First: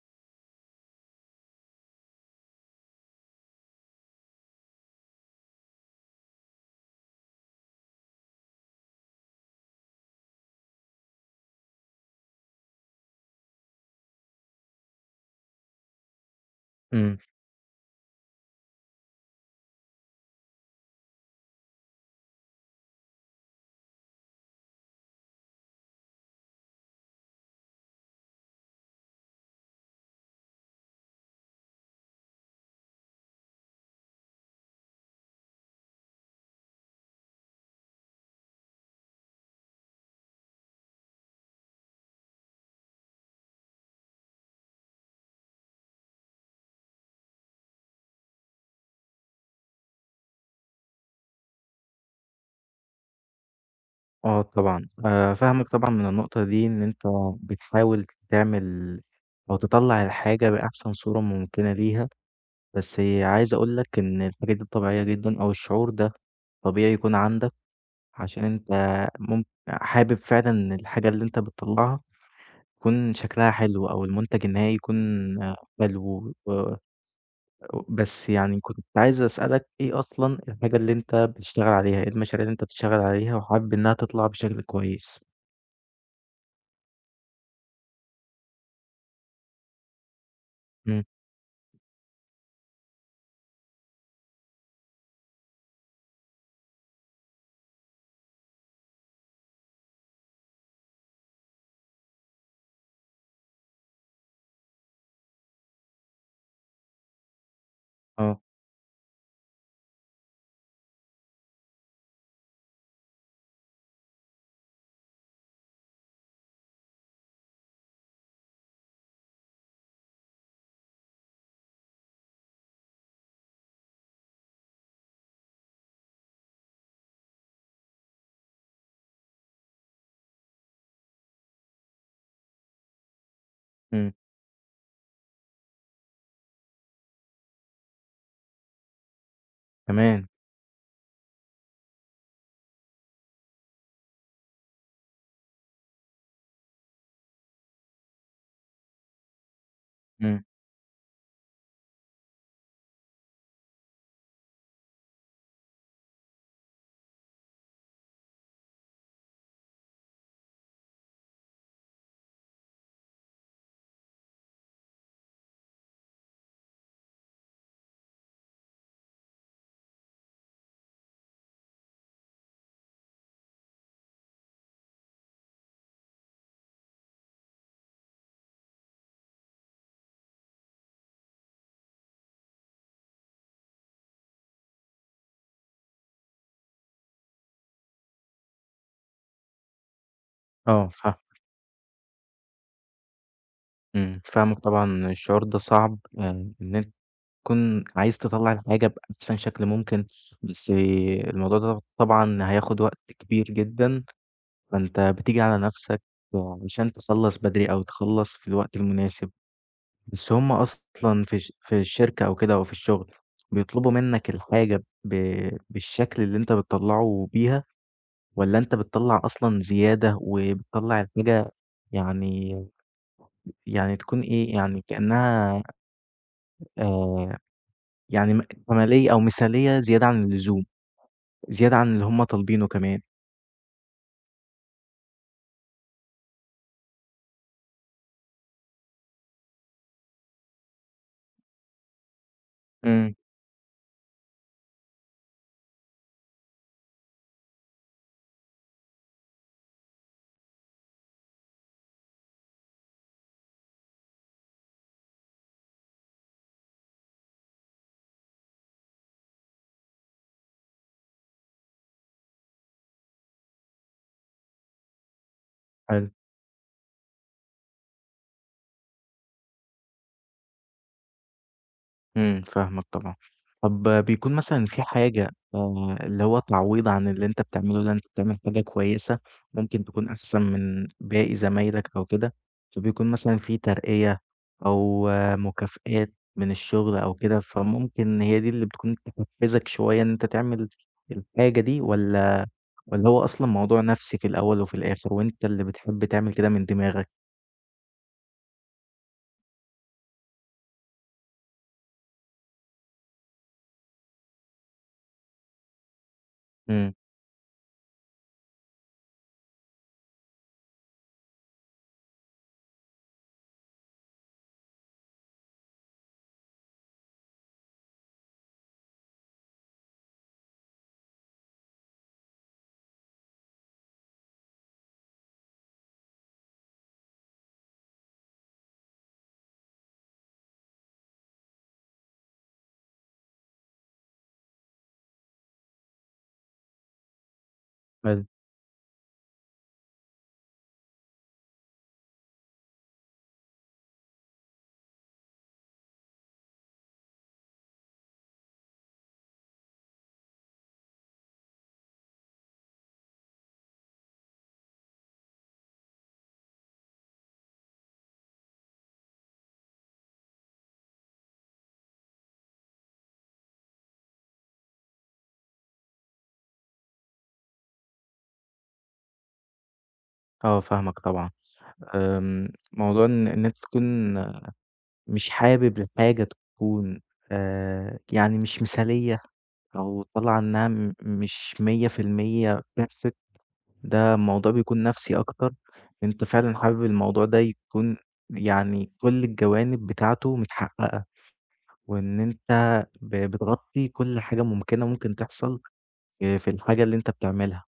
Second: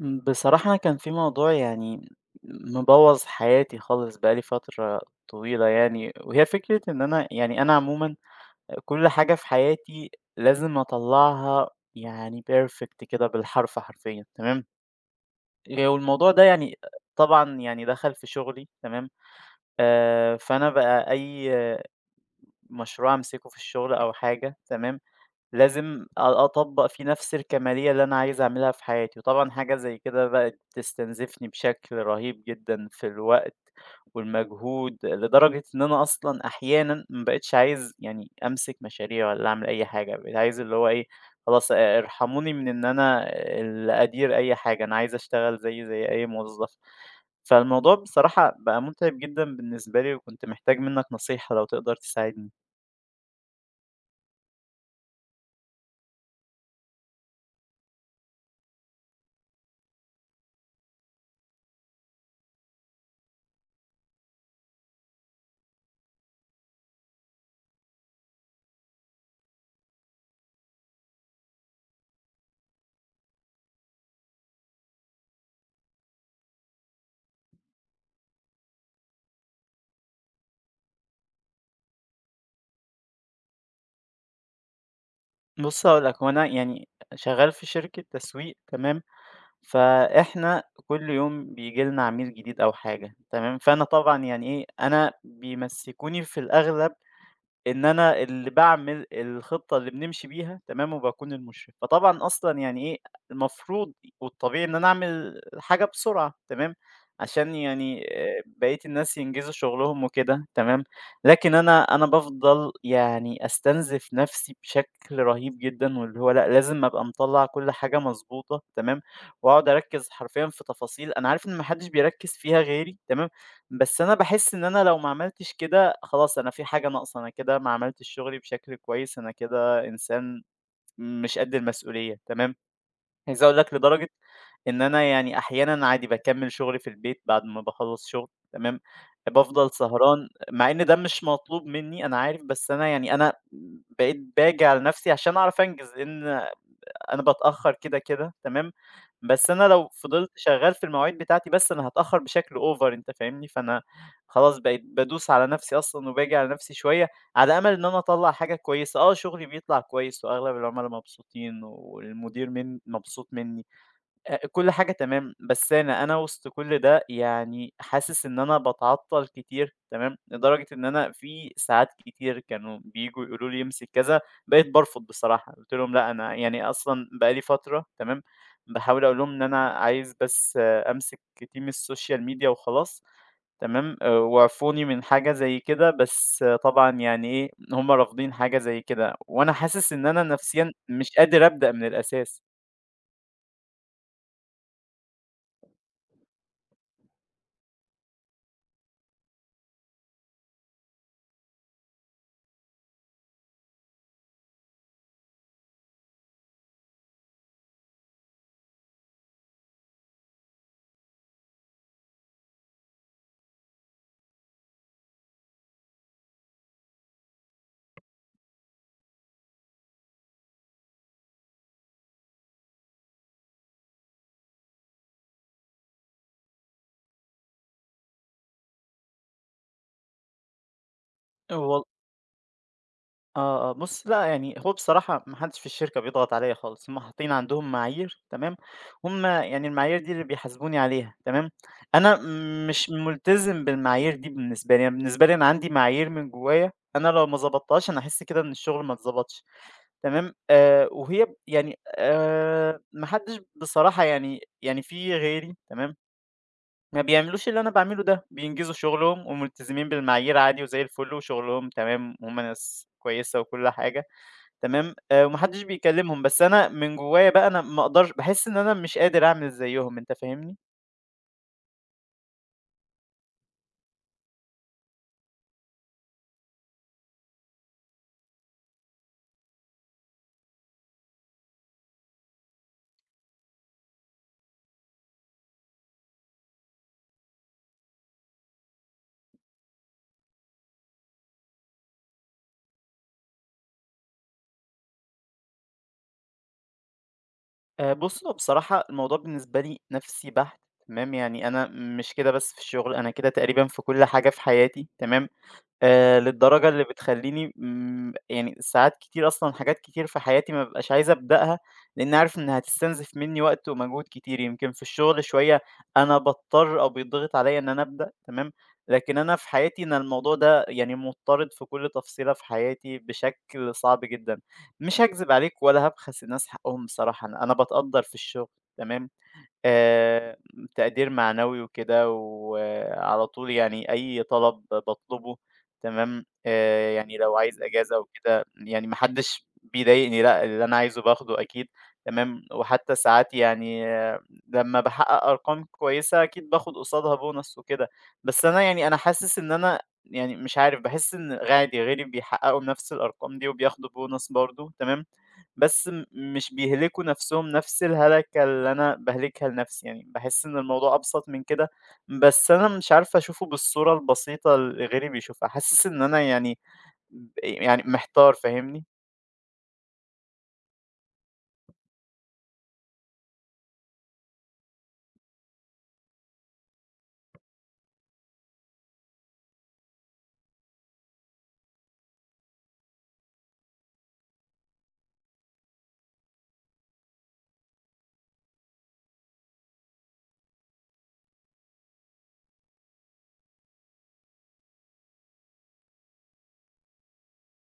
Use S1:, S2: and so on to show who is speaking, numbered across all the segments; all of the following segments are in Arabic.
S1: بصراحة أنا كان في موضوع يعني مبوّظ حياتي خالص بقى لي فترة طويلة يعني، وهي فكرة إن أنا يعني أنا عمومًا كل حاجة في حياتي لازم أطلّعها يعني perfect كده بالحرف حرفيًا تمام، والموضوع ده يعني
S2: إمم،
S1: طبعًا يعني دخل في شغلي تمام، فأنا بقى أي مشروع أمسكه في الشغل أو حاجة تمام، لازم أطبّق فيه نفس الكمالية اللي أنا عايز أعملها في حياتي، وطبعًا حاجة زي كده بقت تستنزفني بشكل رهيب جدًا في الوقت والمجهود، لدرجة إن أنا أصلًا أحيانًا ما بقيتش عايز يعني أمسك مشاريع والّا أعمل أي حاجة، بقيت عايز اللي هو إيه، خلاص ارحموني من إن أنا اللي أدير أي حاجة، أنا عايز أشتغل زيي زي أي موظف. فالموضوع بصراحة بقى مُتعب جدًا بالنسبة لي، وكنت محتاج منّك نصيحة لو تقدر تساعدني.
S2: آه طبعًا، فاهمك طبعًا من النقطة دي إن أنت بتحاول تعمل أو تطلّع الحاجة بأحسن صورة ممكنة ليها، بس عايز أقول لك إن الحاجة دي طبيعية جدًا أو الشعور ده طبيعي يكون عندك، عشان أنت حابب فعلًا إن الحاجة اللي أنت بتطلّعها يكون شكلها حلو أو المنتج النهائي يكون حلو بس يعني كنت عايز أسألك إيه أصلًا الحاجة اللي أنت بتشتغل عليها، إيه المشاريع اللي أنت بتشتغل عليها وحابب إنها تطلع بشكل كويس؟
S1: بُص هاقول لك، هو أنا يعني شغّال في شركة تسويق تمام، فإحنا
S2: إمم.
S1: كل يوم بييجي لنا عميل جديد أو حاجة تمام، فأنا طبعًا يعني إيه، أنا بيمسّكوني في الأغلب إن أنا اللي باعمل الخطة اللي بنمشي بيها تمام، وباكون المُشرف، فطبعًا أصلًا يعني إيه، المفروض والطبيعي إن أنا أعمل حاجة بسرعة تمام، عشان يعني
S2: آه.
S1: بقية الناس ينجزوا شغلهم وكده تمام، لكن أنا بافضل يعني أستنزف نَفْسي بشكل رهيب جدًا، واللي هو لأ، لازم أبقى مطلّع كل حاجة مضبوطة تمام، وأقعد أركّز حرفيًا في تفاصيل أنا عارف إن ما حدّش بيركّز فيها غيري تمام، بس أنا باحس إن أنا لو ما عملتش كده، خلاص أنا في حاجة ناقصة، أنا كده ما عملتش شغلي بشكل كويس، أنا كده إنسان مش قد المسؤولية، تمام؟ عايز أقول لك لدرجة
S2: إمم.
S1: إن أنا يعني أحيانًا عادي باكمّل شغلي في البيت بعد ما باخلّص شغل، تمام؟ بافضل
S2: تمام.
S1: سهران مع إن ده مش مطلوب منّي أنا عارف، بس أنا بقيت باجي على نفسي عشان أعرف أنجز، لإن أنا باتأخّر كده، كده تمام، بس أنا لو فضلت
S2: إمم.
S1: شغّال في المواعيد بتاعتي بس أنا هاتأخّر بشكل over أنت فاهمني، فأنا خلاص بقيت بادوس على نَفْسي أصلًا وباجي على نَفْسي شوية على أمل إن أنا أطلّع حاجة كويسة، آه شغلي بيطلع كويس وأغلب العُملا مبسوطين والمدير مبسوط منّي. كل حاجة تمام، بس أنا وسط كل ده يعني حاسس إن أنا باتعطّل كتير تمام، لدرجة إن أنا في ساعات كتير كانوا بييجوا يقولوا لي امسك كذا، بقيت بارفض بصراحة، قُلت لهم لأ أنا يعني أصلًا بقى لي فترة تمام، باحاول أقول لهم إن أنا عايز بس آه، أمسك team السوشيال ميديا وخلاص تمام، واعفوني من حاجة زي كده، بس آه، طبعًا يعني إيه، هُم رافضين حاجة زي كده، وأنا حاسس إن أنا نفسيًا
S2: آه
S1: مش
S2: فاه
S1: قادر أبدأ من الأساس.
S2: إمم، فاهمِك طبعًا الشعور ده صعب، إن أنتِ تكون عايز تطلّع الحاجة بأحسن شكل ممكن، بس الموضوع ده طبعًا هياخد وقت كبير جدًا، فأنت بتيجي على نَفْسك علشان تخلّص بدري أو تخلّص في الوقت المناسب، بس هُم أصلًا في الشركة أو كده أو في الشغل بيطلبوا منّك الحاجة بالشكل اللي أنت بتطلّعه بيها، والّا أنت بتطلّع أصلًا زيادة وبتطلّع الحاجة يعني يعني تكون إيه، يعني كأنها آآ يعني م كمالية أو مثالية زيادة عن اللزوم، زيادة
S1: وال
S2: عن اللي هُم طالبينه كمان.
S1: آه، آه، بُص لأ، يعني هو بصراحة ما حدش في الشركة بيضغط عليّا خالص، هُم حاطين عندهم معايير تمام، هُم يعني المعايير دي اللي بيحاسبوني عليها تمام، أنا مش
S2: إمم.
S1: ملتزم بالمعايير دي بالنسبة لي، أنا بالنسبة لي أنا عندي معايير من جوايا، أنا لو ما ضبطتهاش أنا أحس كده إن الشغل ما اتضبطش تمام، وهي يعني ما حدش بصراحة يعني في غيري تمام، ما بيعملوش اللي أنا باعمله ده، بينجزوا شغلهم وملتزمين بالمعايير عادي وزي الفل وشغلهم تمام وهُم ناس كويسة وكل حاجة. تمام، وما حدش
S2: حلو.
S1: بيكلّمهم، بس أنا من جوّايا بقى أنا ما أقدرش باحس إن أنا مش قادر أعمل زيّهم أنت فاهمني؟
S2: إمم، فاهمك طبعًا. طب بيكون مثلًا في حاجة اللي هو تعويض عن اللي أنت بتعمله ده، أنت بتعمل حاجة كويسة ممكن تكون أحسن من باقي زمايلك أو كده، فبيكون مثلًا في ترقية أو آه مكافآت من الشغل أو كده، فممكن هي دي اللي بتكون تحفزك شوية إن أنت تعمل الحاجة دي والّا واللي هو أصلًا موضوع نفْسي في الأول وفي الآخر، وأنت اللي بتحب تعمل كده من دماغك.
S1: بُص، هو بصراحة الموضوع بالنسبة لي نَفْسي بَحت تمام، يعني أنا مش كده بس في الشغل، أنا كده تقريبًا في كل حاجة في حياتي تمام، للدرجة اللي
S2: إمم.
S1: بتخلّيني يعني ساعات كتير أصلًا حاجات كتير في حياتي ما بابقاش عايز أبدأها، لإني عارف إنها هتستنزف منّي وقت ومجهود كتير. يمكن في الشغل شوية أنا باضطر أو بيتضغط عليّا إن أنا أبدأ تمام، لكن أنا في حياتي أنا الموضوع ده يعني مُضطرد في كل تفصيلة في حياتي بشكل صعب جدًا. مش هاكذب عليك ولا هابخس الناس حقهم بصراحة، أنا باتقدّر في الشغل تمام، آآ، تقدير معنوي وكده، وعلى طول يعني أي طلب باطلبه تمام، يعني لو عايز إجازة
S2: حلو.
S1: وكده يعني ما حدش بيضايقني لأ، اللي أنا عايزه باخده أكيد تمام، وحتى ساعات يعني آه، لمّا باحقق أرقام كويسة أكيد باخد قصادها bonus وكده، بس أنا حاسس إن أنا يعني مش عارف باحس إن عادي غيري بيحققوا نفس الأرقام دي وبياخدوا bonus برضه تمام، بس مش بيهلكوا نَفْسهم نَفْس الهلكة اللي أنا باهلكها لنَفْسي يعني، باحس إن الموضوع أبسط من كده، بس أنا مش عارف أشوفه بالصورة البسيطة اللي غيري بيشوفها، حاسس إن أنا يعني يعني محتار فاهمني؟
S2: آه فاهمك طبعًا. آمم، موضوع إن أنت تكون مش حابب الحاجة تكون يعني مش مثالية أو طالعة إنها م مش 100% perfect، ده موضوع بيكون نفْسي أكتر، أنت فعلًا حابب الموضوع ده يكون يعني كل الجوانب بتاعته متحققة، وإن أنت بتغطي كل حاجة ممكنة ممكن تحصل في الحاجة اللي أنت بتعملها.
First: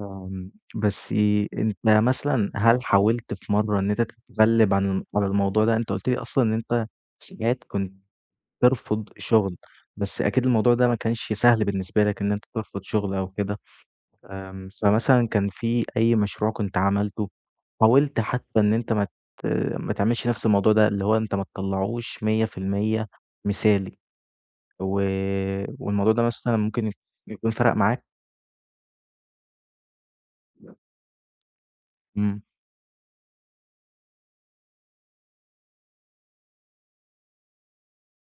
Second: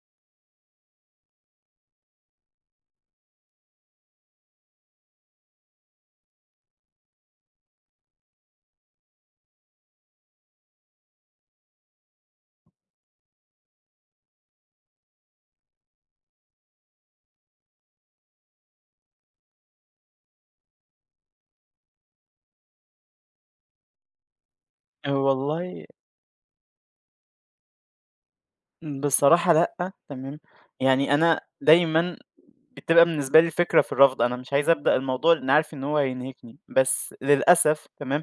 S2: آمم. بس أنت مثلًا هل حاولت في مرّة إن أنت تتغلب عن الم على الموضوع ده؟ أنت قُلت لي أصلًا إن أنت ساعات كنت ترفض شغل، بس أكيد الموضوع ده ما كانش سهل بالنسبة لك إن أنت ترفض شغل أو كده. آمم. فمثلًا كان في أي مشروع كنت عملته، حاولت حتى إن أنت ما تعملش نفس الموضوع ده، اللي هو أنت ما تطلّعوش 100% مثالي، و
S1: والله
S2: والموضوع ده مثلًا ممكن يكون فرق معاك؟
S1: بصراحة لأ، تمام، يعني أنا دايمًا
S2: إمم.
S1: بتبقى بالنسبة لي الفكرة في الرفض، أنا مش عايز أبدأ الموضوع لإنّي عارف إن هو هينهكني، بس للأسف تمام،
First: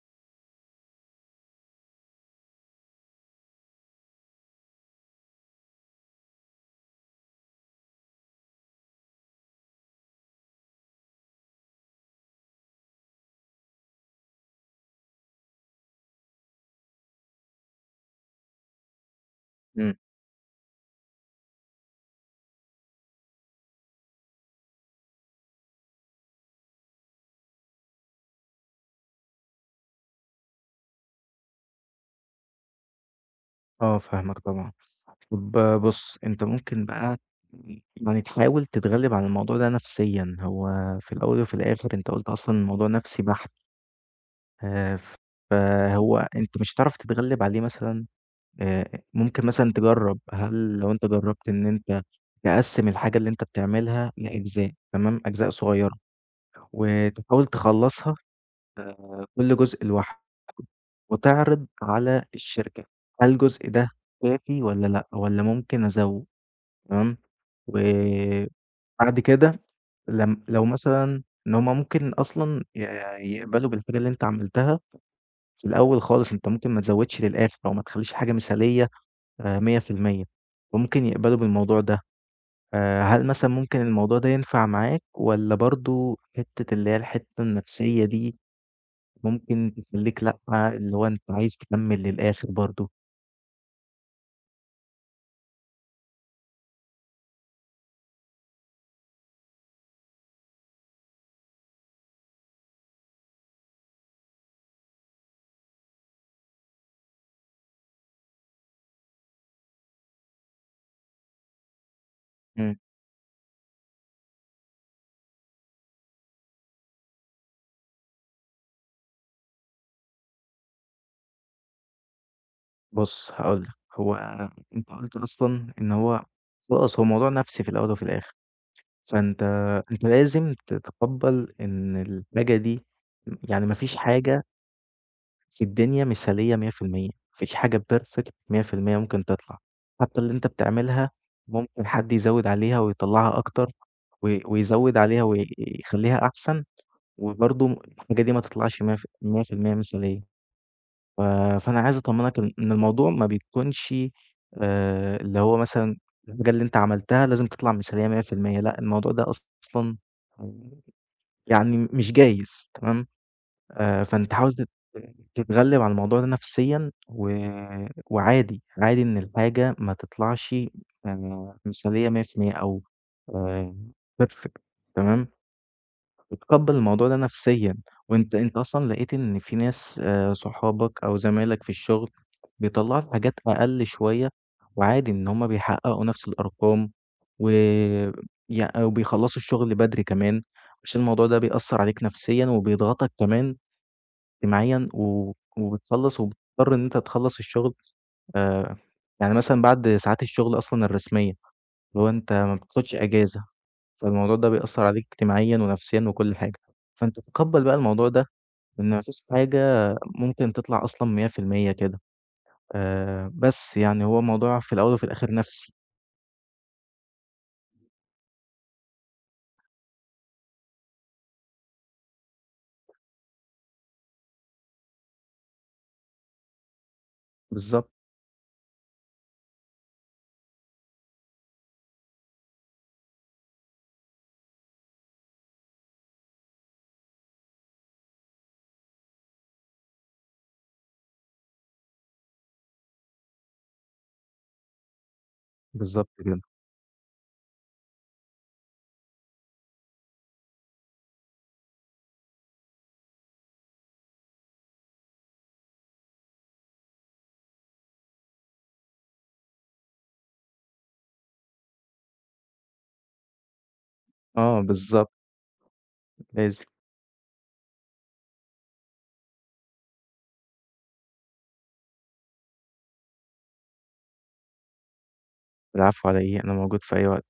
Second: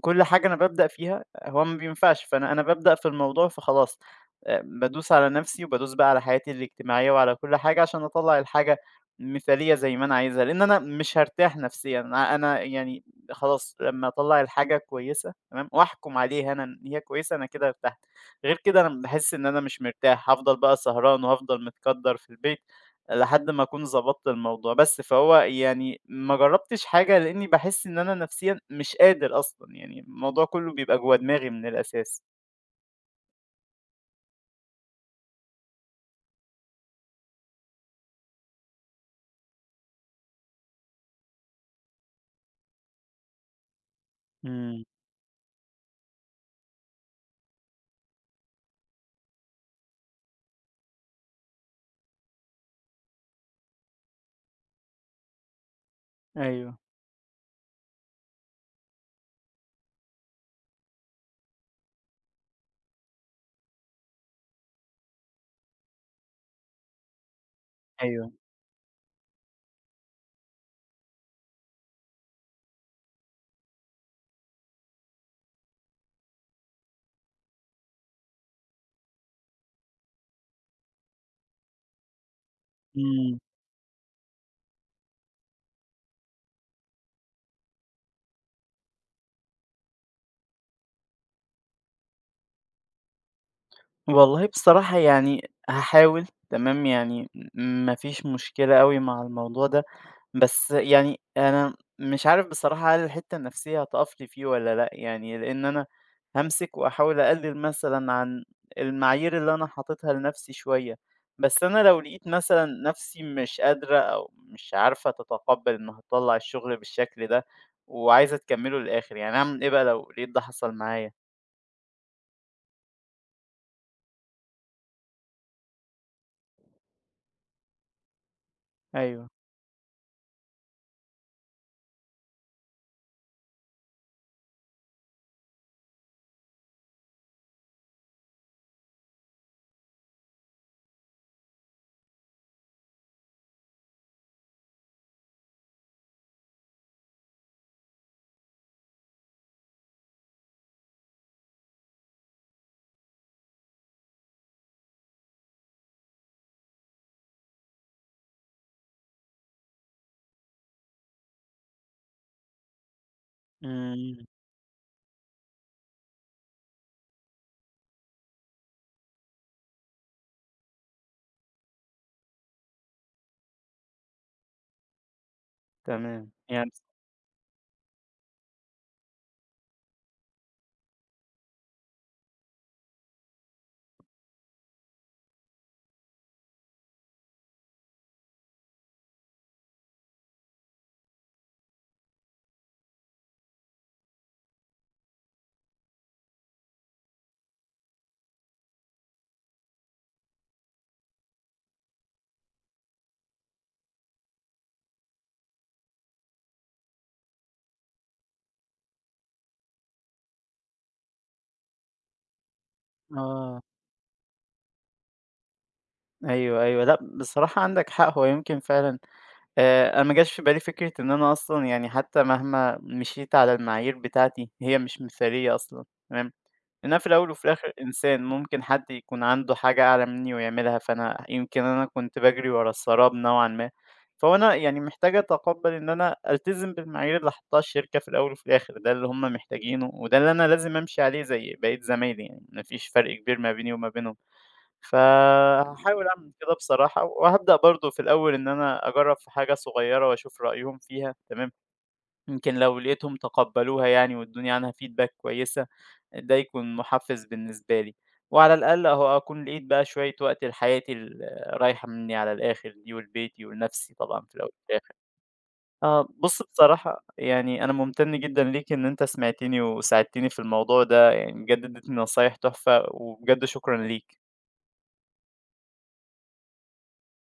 S1: كل حاجة أنا بابدأ فيها هو ما بينفعش، فأنا بابدأ في الموضوع فخلاص بادوس على نَفْسي وبادوس بقى على حياتي الاجتماعية وعلى كل حاجة عشان أطلّع الحاجة مثالية زي ما أنا عايزها، لإن أنا مش هارتاح نفسيًا، أنا يعني خلاص لمّا أطلّع الحاجة كويسة تمام، وأحكُم عليها أنا إن هي كويسة أنا كده ارتحت، غير كده أنا باحس إن أنا مش
S2: إمم.
S1: مرتاح، هافضل بقى سهران وهافضل متكدّر في البيت. لحد ما أكون ضبطت الموضوع، فهو يعني ما جرّبتش حاجة لإني باحس إن أنا نفسيًا مش قادر أصلًا، يعني الموضوع كلّه بيبقى جوّه دماغي من الأساس.
S2: آه فاهمك طبعًا. طب بُص، أنت ممكن بقى يعني تحاول تتغلب على الموضوع ده نفسيًا، هو في الأول وفي الآخر أنت قُلت أصلًا الموضوع نفسي بحت.
S1: إمم،
S2: آآ، فهو أنت مش هتعرف تتغلب عليه مثلًا. ممكن مثلًا تجرّب، هل لو أنت جرّبت إن أنت تقسّم الحاجة اللي أنت بتعملها لأجزاء، تمام، أجزاء صغيرة،
S1: أيوه،
S2: وتحاول تخلّصها كل جزء لوحده، وتعرض على الشركة، هل الجزء ده كافي والّا لأ، والّا ممكن أزوّد، تمام، و
S1: أيوه.
S2: بعد كده لم لو مثلًا إن هُم ممكن أصلًا يقبلوا بالحاجة اللي أنت عملتها في الأول خالص، أنت ممكن ما تزوّدش للآخر أو ما تخلّيش حاجة مثالية 100%، فممكن يقبلوا بالموضوع ده. هل
S1: إمم.
S2: مثلًا ممكن الموضوع ده ينفع معاك والّا برضه حتّة اللي هي الحتّة النفسية دي ممكن تخلّيك لأ، اللي هو أنت عايز تكمّل للآخر برضه؟
S1: والله بصراحة يعني هاحاول تمام، يعني ما فيش مشكلة أوي مع الموضوع ده. بس يعني أنا مش عارف بصراحة هل الحتّة النفسية هتقف لي فيه والّا لأ، يعني لإن أنا هامسك وأحاول أقلِّل مثلًا عن المعايير اللي أنا حاططها لنفسي شوية، بس أنا لو لقيت مثلًا
S2: إمم.
S1: نفسي مش قادرة أو مش عارفة تتقبّل إنّها تطلّع الشغل بالشكل ده وعايزة تكمّله للآخِر، يعني أعمل إيه بقى لو لقيت ده حصل معايا؟
S2: بُص هاقول لك، هو أنت قُلت أصلًا إن هو خلاص هو موضوع نَفْسي في الأول وفي الآخر.
S1: أيوه،
S2: فأنت أنت لازم تتقبّل إن الحاجة دي يعني ما فيش حاجة في الدنيا مثالية 100%، ما فيش حاجة perfect 100% ممكن تطلع، حتى اللي أنت بتعملها ممكن حد يزوّد عليها ويطلّعها أكتر ويزوّد عليها ويخلّيها أحسن، وبرضه الحاجة دي ما تطلعش ميّة ف 100% مثالية. ف فأنا عايز أطمّنك إن الموضوع ما بيكونش اللي هو مثلًا الحاجة اللي أنت عملتها لازم تطلع مثالية 100%، لأ، الموضوع ده أصلًا يعني مش جايز تمام.
S1: إمم،
S2: فأنت حاول تتغلب على الموضوع ده نفسيًا وعادي، عادي إن الحاجة ما تطلعش مثالية 100% أو آآ perfect، تمام،
S1: تمام، يعني
S2: بتتقبّل الموضوع ده نفسيًا، أنت أصلًا لقيت إن في ناس صحابك أو زمايلك في الشغل بيطلّعوا الحاجات أقل شوية، وعادي إن هم بيحققوا نفس الأرقام و يع وبيخلّصوا الشغل بدري كمان، عشان الموضوع ده بيأثّر عليك نفسيًا وبيضغطك كمان اجتماعيًا وبتخلّص وبتضطر إن أنت تخلّص الشغل آآ يعني مثلًا بعد ساعات الشغل أصلًا الرسمية، اللي هو أنت ما بتاخدش إجازة. فالموضوع ده بيأثّر عليك اجتماعيًا ونفسيًا وكل حاجة، فأنت تقبّل بقى الموضوع ده إن ما فيش حاجة ممكن تطلع أصلًا 100% كده.
S1: آه،
S2: بس يعني هو الموضوع في الأول وفي الآخر نَفْسي.
S1: أيوه، أيوه، لأ بصراحة عندك حق، هو يمكن فعلًا أنا ما جاش في بالي فكرة إن أنا أصلًا يعني حتى مهما مشيت على المعايير بتاعتي، هي مش مثالية أصلًا، تمام؟ لأن أنا في الأول وفي الآخر
S2: بالضبط.
S1: إنسان، ممكن حد يكون عنده حاجة أعلى مني ويعملها، فأنا يمكن أنا كنت باجري ورا السراب نوعًا ما، فهو أنا يعني محتاج أتقبّل إن أنا ألتزم بالمعايير اللي حاطاها الشركة في الأول وفي الآخر، ده اللي هُم محتاجينه وده اللي أنا لازم أمشي عليه زي بقية زمايلي يعني، ما فيش فرق كبير ما بيني وما بينهم. فهاحاول
S2: بالضبط
S1: أعمل
S2: كده.
S1: كده بصراحة، وهابدأ برضه في الأول إن أنا أجرّب في حاجة صغيّرة وأشوف رأيهم فيها تمام، يمكن لو لقيتهم تقبّلوها يعني وادّوني عنها feedback كويسة، ده يكون محفّز بالنسبة لي، وعلى الأقل أهو أكون لقيت بقى شوية وقت لحياتي آه، رايحة منّي على الآخر دي ولبيتي ولنَفْسي طبعًا في الأول
S2: آه،
S1: وفي الآخر.
S2: بالضبط.
S1: آه، بُص
S2: لازم.
S1: بصراحة يعني أنا ممتن جدًا ليك إن أنت سمعتني وساعدتني في الموضوع ده، يعني بجد ادّيتني نصايح تحفة وبجد شكرًا ليك.
S2: العفو على إيه، أنا موجود في أي وقت.